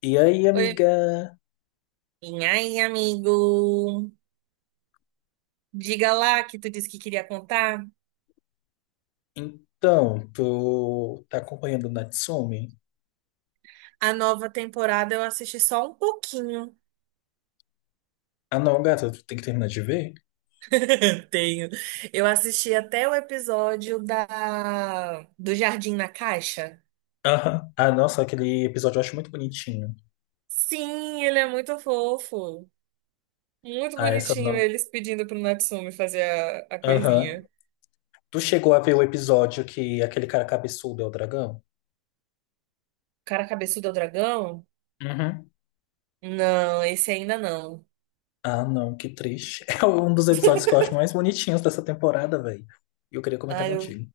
E aí, Oi. amiga? E aí, amigo? Diga lá que tu disse que queria contar. Então, tu tá acompanhando o Natsumi? A nova temporada eu assisti só um pouquinho. Ah, não, gata, tu tem que terminar de ver? Tenho. Eu assisti até o episódio da do Jardim na Caixa. Aham. Ah, nossa, aquele episódio eu acho muito bonitinho. Sim, ele é muito fofo. Muito Ah, essa bonitinho não. eles pedindo pro Natsume fazer a Aham. coisinha. O Tu chegou a ver o episódio que aquele cara cabeçudo é o dragão? cara cabeçudo é o dragão? Uhum. Não, esse ainda não. Ah, não, que triste. É um dos episódios que eu acho mais bonitinhos dessa temporada, velho. E eu queria comentar Ah, eu contigo.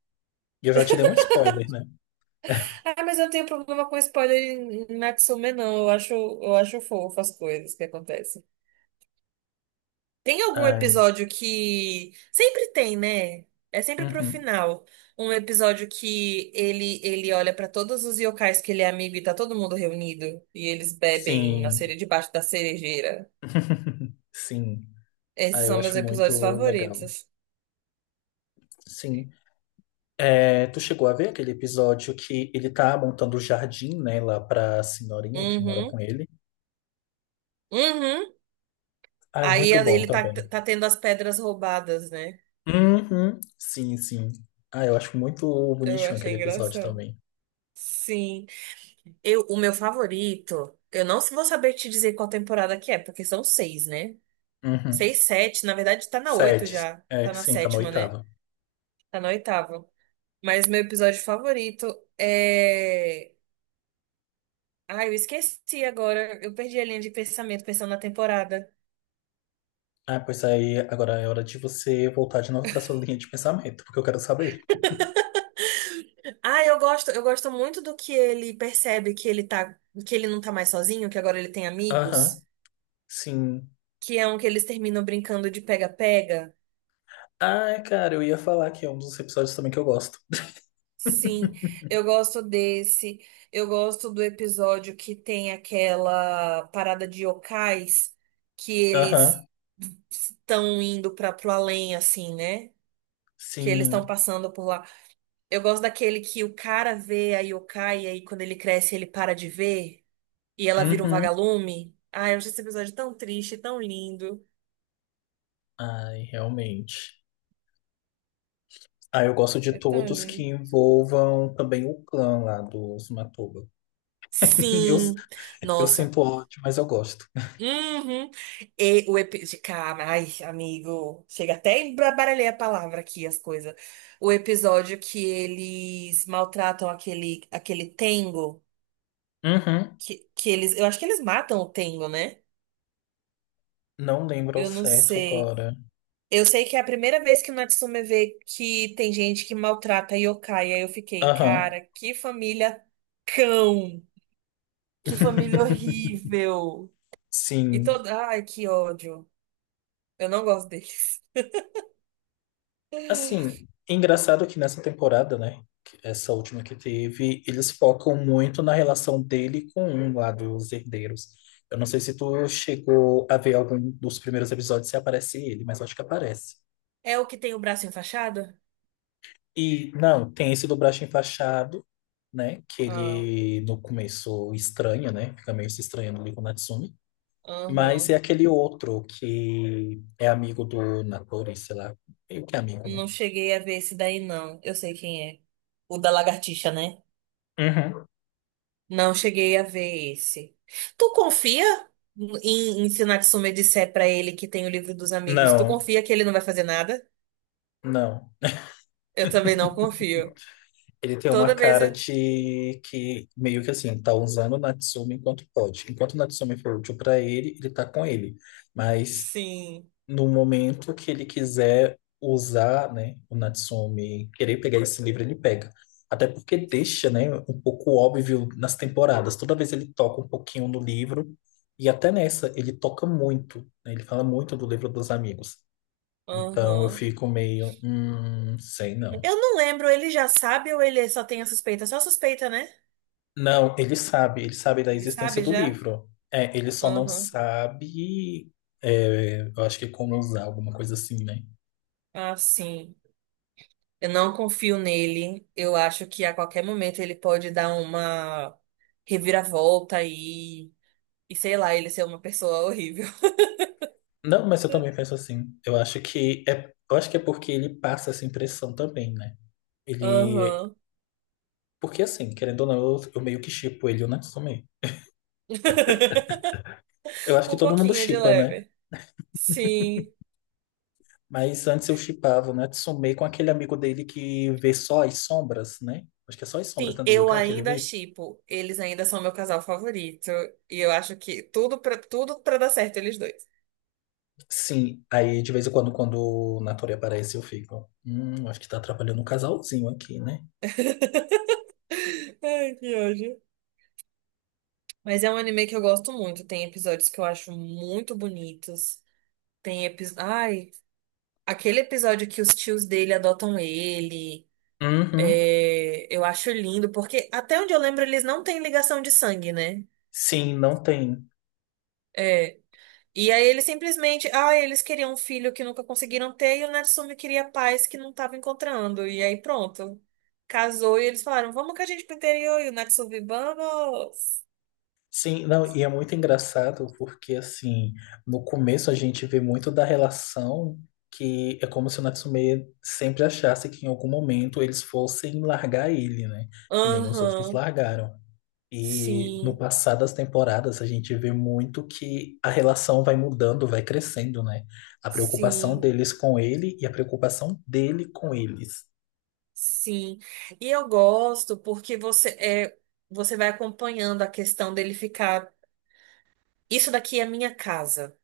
E eu já te dei um spoiler, né? Ah, mas eu não tenho problema com spoiler em Natsume, não. Eu acho fofo as coisas que acontecem. Tem algum Ai. episódio que. Sempre tem, né? É sempre pro Uhum. final. Um episódio que ele olha pra todos os yokais que ele é amigo e tá todo mundo reunido. E eles bebem na Sim. cereja, debaixo da cerejeira. Sim, ah, Esses eu são meus acho episódios muito legal. favoritos. Sim. É, tu chegou a ver aquele episódio que ele tá montando o jardim, né, lá pra senhorinha que mora Uhum. com ele? Uhum. Ai, Aí muito bom ele tá, também. tá tendo as pedras roubadas, né? Uhum. Sim, sim. Ah, eu acho muito Eu bonitinho achei aquele episódio engraçado. também. Sim. O meu favorito, eu não vou saber te dizer qual temporada que é, porque são seis, né? Uhum. Seis, sete, na verdade tá na oito Sete. já. É, Tá na sim, tá na sétima, né? oitava. Tá na oitava. Mas meu episódio favorito é. Ai, eu esqueci agora. Eu perdi a linha de pensamento pensando na temporada. Ah, pois aí agora é hora de você voltar de novo pra sua linha de pensamento, porque eu quero saber. Ah, eu gosto muito do que ele percebe que ele tá, que ele não tá mais sozinho, que agora ele tem Aham, amigos, sim. que é um que eles terminam brincando de pega-pega. Ai, cara, eu ia falar que é um dos episódios também que eu gosto. Sim, eu gosto desse. Eu gosto do episódio que tem aquela parada de yokais que Aham, eles estão indo para pro além, assim, né? Que eles estão sim. passando por lá. Eu gosto daquele que o cara vê a yokai e aí quando ele cresce ele para de ver e ela vira um Uhum. vagalume. Ah, eu acho esse episódio tão triste, tão lindo. Ai, realmente. Ah, eu gosto de É tão todos que lindo. envolvam também o clã lá dos Matuba. Eu, Sim, eu nossa. sinto ódio, mas eu gosto. Uhum. E o episódio. Cara, ai, amigo. Chega até embaralhei a palavra aqui, as coisas. O episódio que eles maltratam aquele Tengo. Uhum. Que eles. Eu acho que eles matam o Tengo, né? Não lembro ao Eu não certo sei. agora. Eu sei que é a primeira vez que o Natsume vê que tem gente que maltrata yokai. Aí eu fiquei, Aham. cara, que família cão. Que família horrível. E Sim. toda. Ai, que ódio. Eu não gosto deles. Assim, é engraçado que nessa temporada, né? Essa última que teve, eles focam muito na relação dele com um lá dos herdeiros. Eu não sei se tu chegou a ver algum dos primeiros episódios se aparece ele, mas eu acho que aparece. É o que tem o braço enfaixado? E não, tem esse do braço enfaixado, né? Que Ah, ele no começo estranha, né? Fica meio se estranhando ali com o Natsumi. Mas é aham. aquele outro que é amigo do Natori, sei lá. Meio que amigo, né? Não cheguei a ver esse daí, não. Eu sei quem é. O da lagartixa, né? Uhum. Não cheguei a ver esse. Tu confia em Tsunatsumi disser pra ele que tem o livro dos amigos? Tu Não, confia que ele não vai fazer nada? não. Eu também não confio. Ele tem uma Toda vez. cara Eu- de que meio que assim, tá usando o Natsumi enquanto pode. Enquanto o Natsumi for útil pra ele, ele tá com ele. Mas Sim. no momento que ele quiser usar, né, o Natsumi, querer pegar esse livro, ele pega. Até porque deixa, né, um pouco óbvio nas temporadas. Toda vez ele toca um pouquinho no livro e até nessa ele toca muito, né? Ele fala muito do livro dos amigos. Então eu Aham. fico meio, sei não. Eu não lembro, ele já sabe ou ele só tem a suspeita? Só suspeita, né? Não, ele sabe da Ele existência sabe do já? livro. É, ele só não Aham. sabe, é, eu acho que como usar alguma coisa assim, né? Ah, sim. Eu não confio nele. Eu acho que a qualquer momento ele pode dar uma reviravolta e sei lá, ele ser uma pessoa horrível. Não, mas eu também penso assim. Eu acho que é, eu acho que é porque ele passa essa impressão também, né? Ele, Aham. porque assim, querendo ou não, eu meio que shippo ele, o Natsume. Eu acho que Um todo mundo pouquinho de shippa, né? leve. Sim. Mas antes eu shippava o Natsume com aquele amigo dele que vê só as sombras, né? Acho que é só as sombras, Sim, né, do eu yokai que ele ainda vê. shippo. Eles ainda são meu casal favorito. E eu acho que tudo pra dar certo eles dois. Sim, aí de vez em quando, quando o Natori aparece, eu fico. Acho que tá atrapalhando um casalzinho aqui, né? Ai, que ódio. Mas é um anime que eu gosto muito. Tem episódios que eu acho muito bonitos. Tem episódios. Aquele episódio que os tios dele adotam ele, Uhum. é, eu acho lindo, porque até onde eu lembro eles não têm ligação de sangue, né? Sim, não tem. É. E aí eles simplesmente, ah, eles queriam um filho que nunca conseguiram ter e o Natsumi queria paz que não tava encontrando. E aí pronto, casou e eles falaram, vamos com a gente pro interior e o Natsumi, vamos. Sim, não, e é muito engraçado porque, assim, no começo a gente vê muito da relação que é como se o Natsume sempre achasse que em algum momento eles fossem largar ele, né? Que nem os outros Aham, largaram. E no sim, passar das temporadas, a gente vê muito que a relação vai mudando, vai crescendo, né? A preocupação sim, deles com ele e a preocupação dele com eles. sim. E eu gosto porque você é, você vai acompanhando a questão dele ficar. Isso daqui é a minha casa.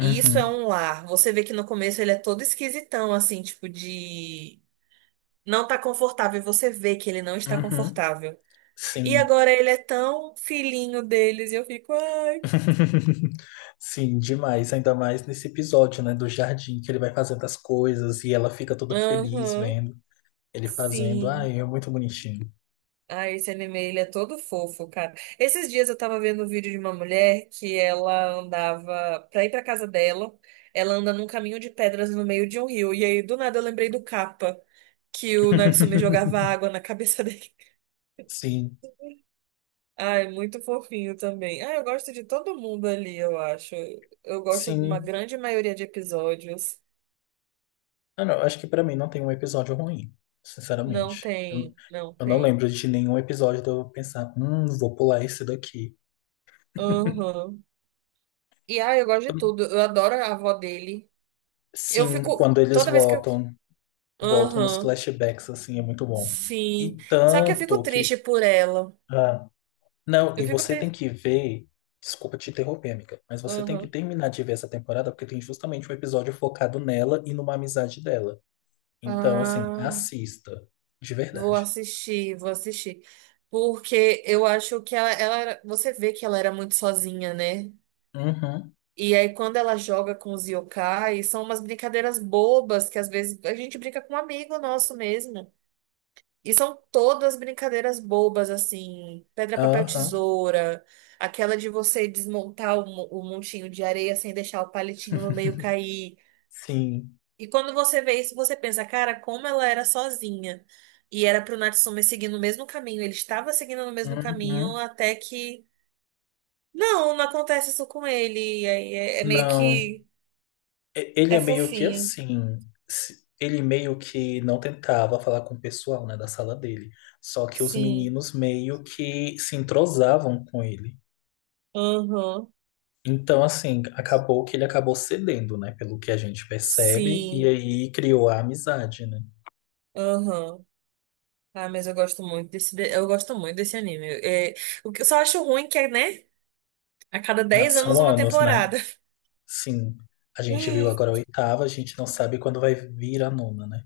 E isso é um lar. Você vê que no começo ele é todo esquisitão, assim, tipo de. Não tá confortável. E você vê que ele não está uhum, confortável. E sim. agora ele é tão filhinho deles. E eu fico, ai. Sim, demais. Ainda mais nesse episódio, né? Do jardim, que ele vai fazendo as coisas e ela fica toda feliz Aham, vendo ele fazendo. sim. Ai, é muito bonitinho. Ah, esse anime, ele é todo fofo, cara. Esses dias eu tava vendo um vídeo de uma mulher que ela andava, pra ir pra casa dela, ela anda num caminho de pedras no meio de um rio. E aí, do nada, eu lembrei do Kappa, que o Natsume jogava água na cabeça dele. Sim, Ai, muito fofinho também. Ah, eu gosto de todo mundo ali, eu acho. Eu gosto de uma sim. grande maioria de episódios. Ah, não, acho que pra mim não tem um episódio ruim, Não sinceramente. Tem, não Eu não tem. lembro de nenhum episódio de eu pensar, vou pular esse daqui. Aham. E ah, eu gosto de tudo. Eu adoro a avó dele. Eu Sim, fico. quando eles Toda vez que eu. voltam, voltam nos Aham. flashbacks, assim, é muito bom. E Sim. Só que eu fico tanto que. triste por ela. Ah, não, Eu e fico você tem triste. que ver. Desculpa te interromper, amiga, mas você tem que terminar de ver essa temporada porque tem justamente um episódio focado nela e numa amizade dela. Então, assim, Ah, assista, de vou verdade. assistir, vou assistir. Porque eu acho que você vê que ela era muito sozinha, né? Uhum, E aí, quando ela joga com os yokai, são umas brincadeiras bobas que às vezes a gente brinca com um amigo nosso mesmo. E são todas brincadeiras bobas, assim, pedra, papel, aham. tesoura, aquela de você desmontar o montinho de areia sem deixar o palitinho no meio cair. Sim. E quando você vê isso, você pensa, cara, como ela era sozinha. E era pro Natsume seguir no mesmo caminho. Ele estava seguindo no mesmo caminho Uhum. até que. Não, não acontece isso com ele. E aí é meio Não. que. Ele É é meio que fofinho. assim. Ele meio que não tentava falar com o pessoal, né, da sala dele. Só que os Sim. meninos meio que se entrosavam com ele. Aham. Então, assim, acabou que ele acabou cedendo, né, pelo que a gente percebe, e Sim. aí criou a amizade, né? Aham. Ah, mas eu gosto muito desse anime. É, o que eu, só acho ruim que é, né? A cada Ah, 10 anos são uma anos, né? temporada. Sim. A gente viu agora a oitava, a gente não sabe quando vai vir a nona, né?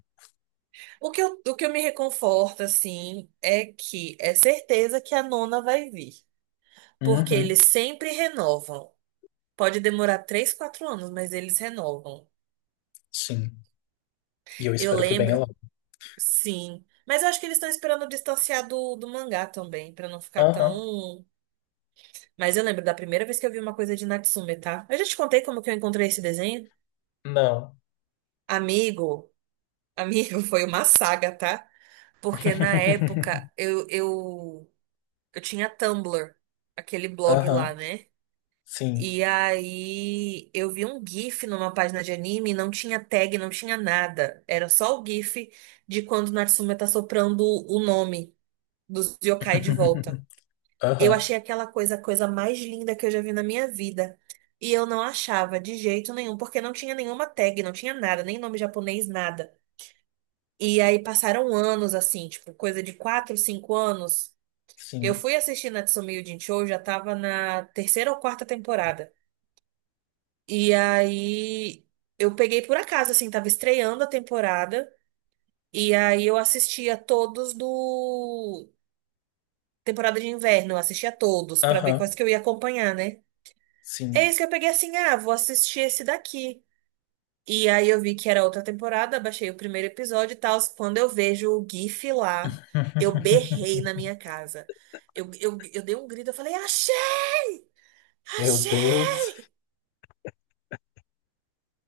O que eu me reconforto, assim, é que é certeza que a nona vai vir. Porque Uhum. eles sempre renovam. Pode demorar 3, 4 anos, mas eles renovam. Sim. E eu Eu espero que venha lembro, logo. sim. Mas eu acho que eles estão esperando distanciar do mangá também, pra não ficar Aham. tão. Mas eu lembro da primeira vez que eu vi uma coisa de Natsume, tá? Eu já te contei como que eu encontrei esse desenho? Não. Amigo, amigo, foi uma saga, tá? Porque na época eu tinha Tumblr, aquele blog lá, Aham, né? sim. E aí eu vi um GIF numa página de anime, não tinha tag, não tinha nada. Era só o GIF de quando Natsume tá soprando o nome dos yokai de volta. Eu Aham, achei aquela coisa a coisa mais linda que eu já vi na minha vida. E eu não achava de jeito nenhum, porque não tinha nenhuma tag, não tinha nada, nem nome japonês, nada. E aí passaram anos assim, tipo, coisa de 4 5 anos. Eu sim. fui assistir Natsume Yuujinchou, já tava na terceira ou quarta temporada. E aí eu peguei por acaso, assim, tava estreando a temporada. E aí eu assistia todos do temporada de inverno, eu assistia todos pra ver Aham, quais que eu ia acompanhar, né? É sim. isso que eu peguei assim, ah, vou assistir esse daqui. E aí eu vi que era outra temporada, baixei o primeiro episódio e tal. Quando eu vejo o GIF lá, eu berrei na minha casa. Eu dei um grito, eu falei, achei! Meu Achei! Deus.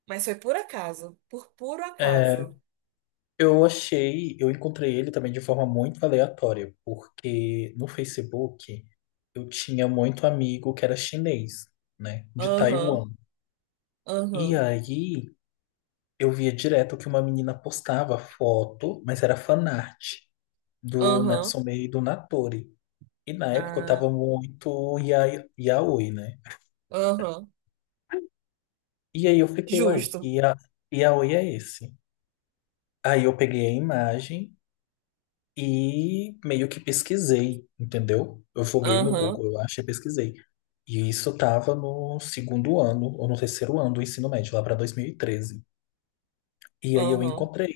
Mas foi por acaso, por puro É, acaso. eu achei, eu encontrei ele também de forma muito aleatória, porque no Facebook eu tinha muito amigo que era chinês, né, de Aham, Taiwan. E aham. aí eu via direto que uma menina postava foto, mas era fanart do Aham. Natsume e do Natori. E na época eu Ah, tava muito yaoi, né? aham. E aí eu fiquei, uai, Justo. que yaoi é esse? Aí eu peguei a imagem e meio que pesquisei, entendeu? Eu joguei no Aham. Google, eu achei, pesquisei. E isso tava no segundo ano, ou no terceiro ano do ensino médio, lá pra 2013. E treze. E aí eu Aham. encontrei.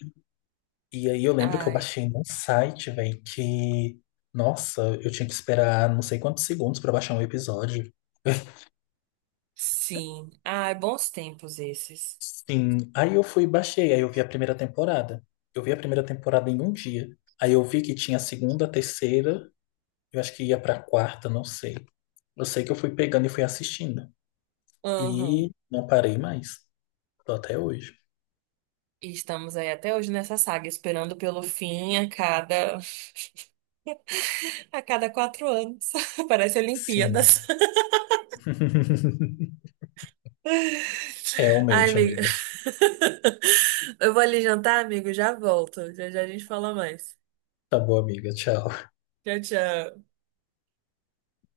E aí eu lembro que eu Ai, baixei num site, velho, que... Nossa, eu tinha que esperar não sei quantos segundos pra baixar um episódio. sim. Ai, bons tempos esses. Sim, aí eu fui e baixei, aí eu vi a primeira temporada. Eu vi a primeira temporada em um dia. Aí eu vi que tinha a segunda, a terceira, eu acho que ia pra quarta, não sei. Eu sei que eu fui pegando e fui assistindo. Aham. E não parei mais. Tô até hoje. E estamos aí até hoje nessa saga, esperando pelo fim a cada a cada 4 anos. Parece Olimpíadas. Sim. Ai, Realmente, amigo. amiga. Eu vou ali jantar, amigo. Já volto. Já já a gente fala mais. Tá bom, amiga. Tchau. Tchau, tchau.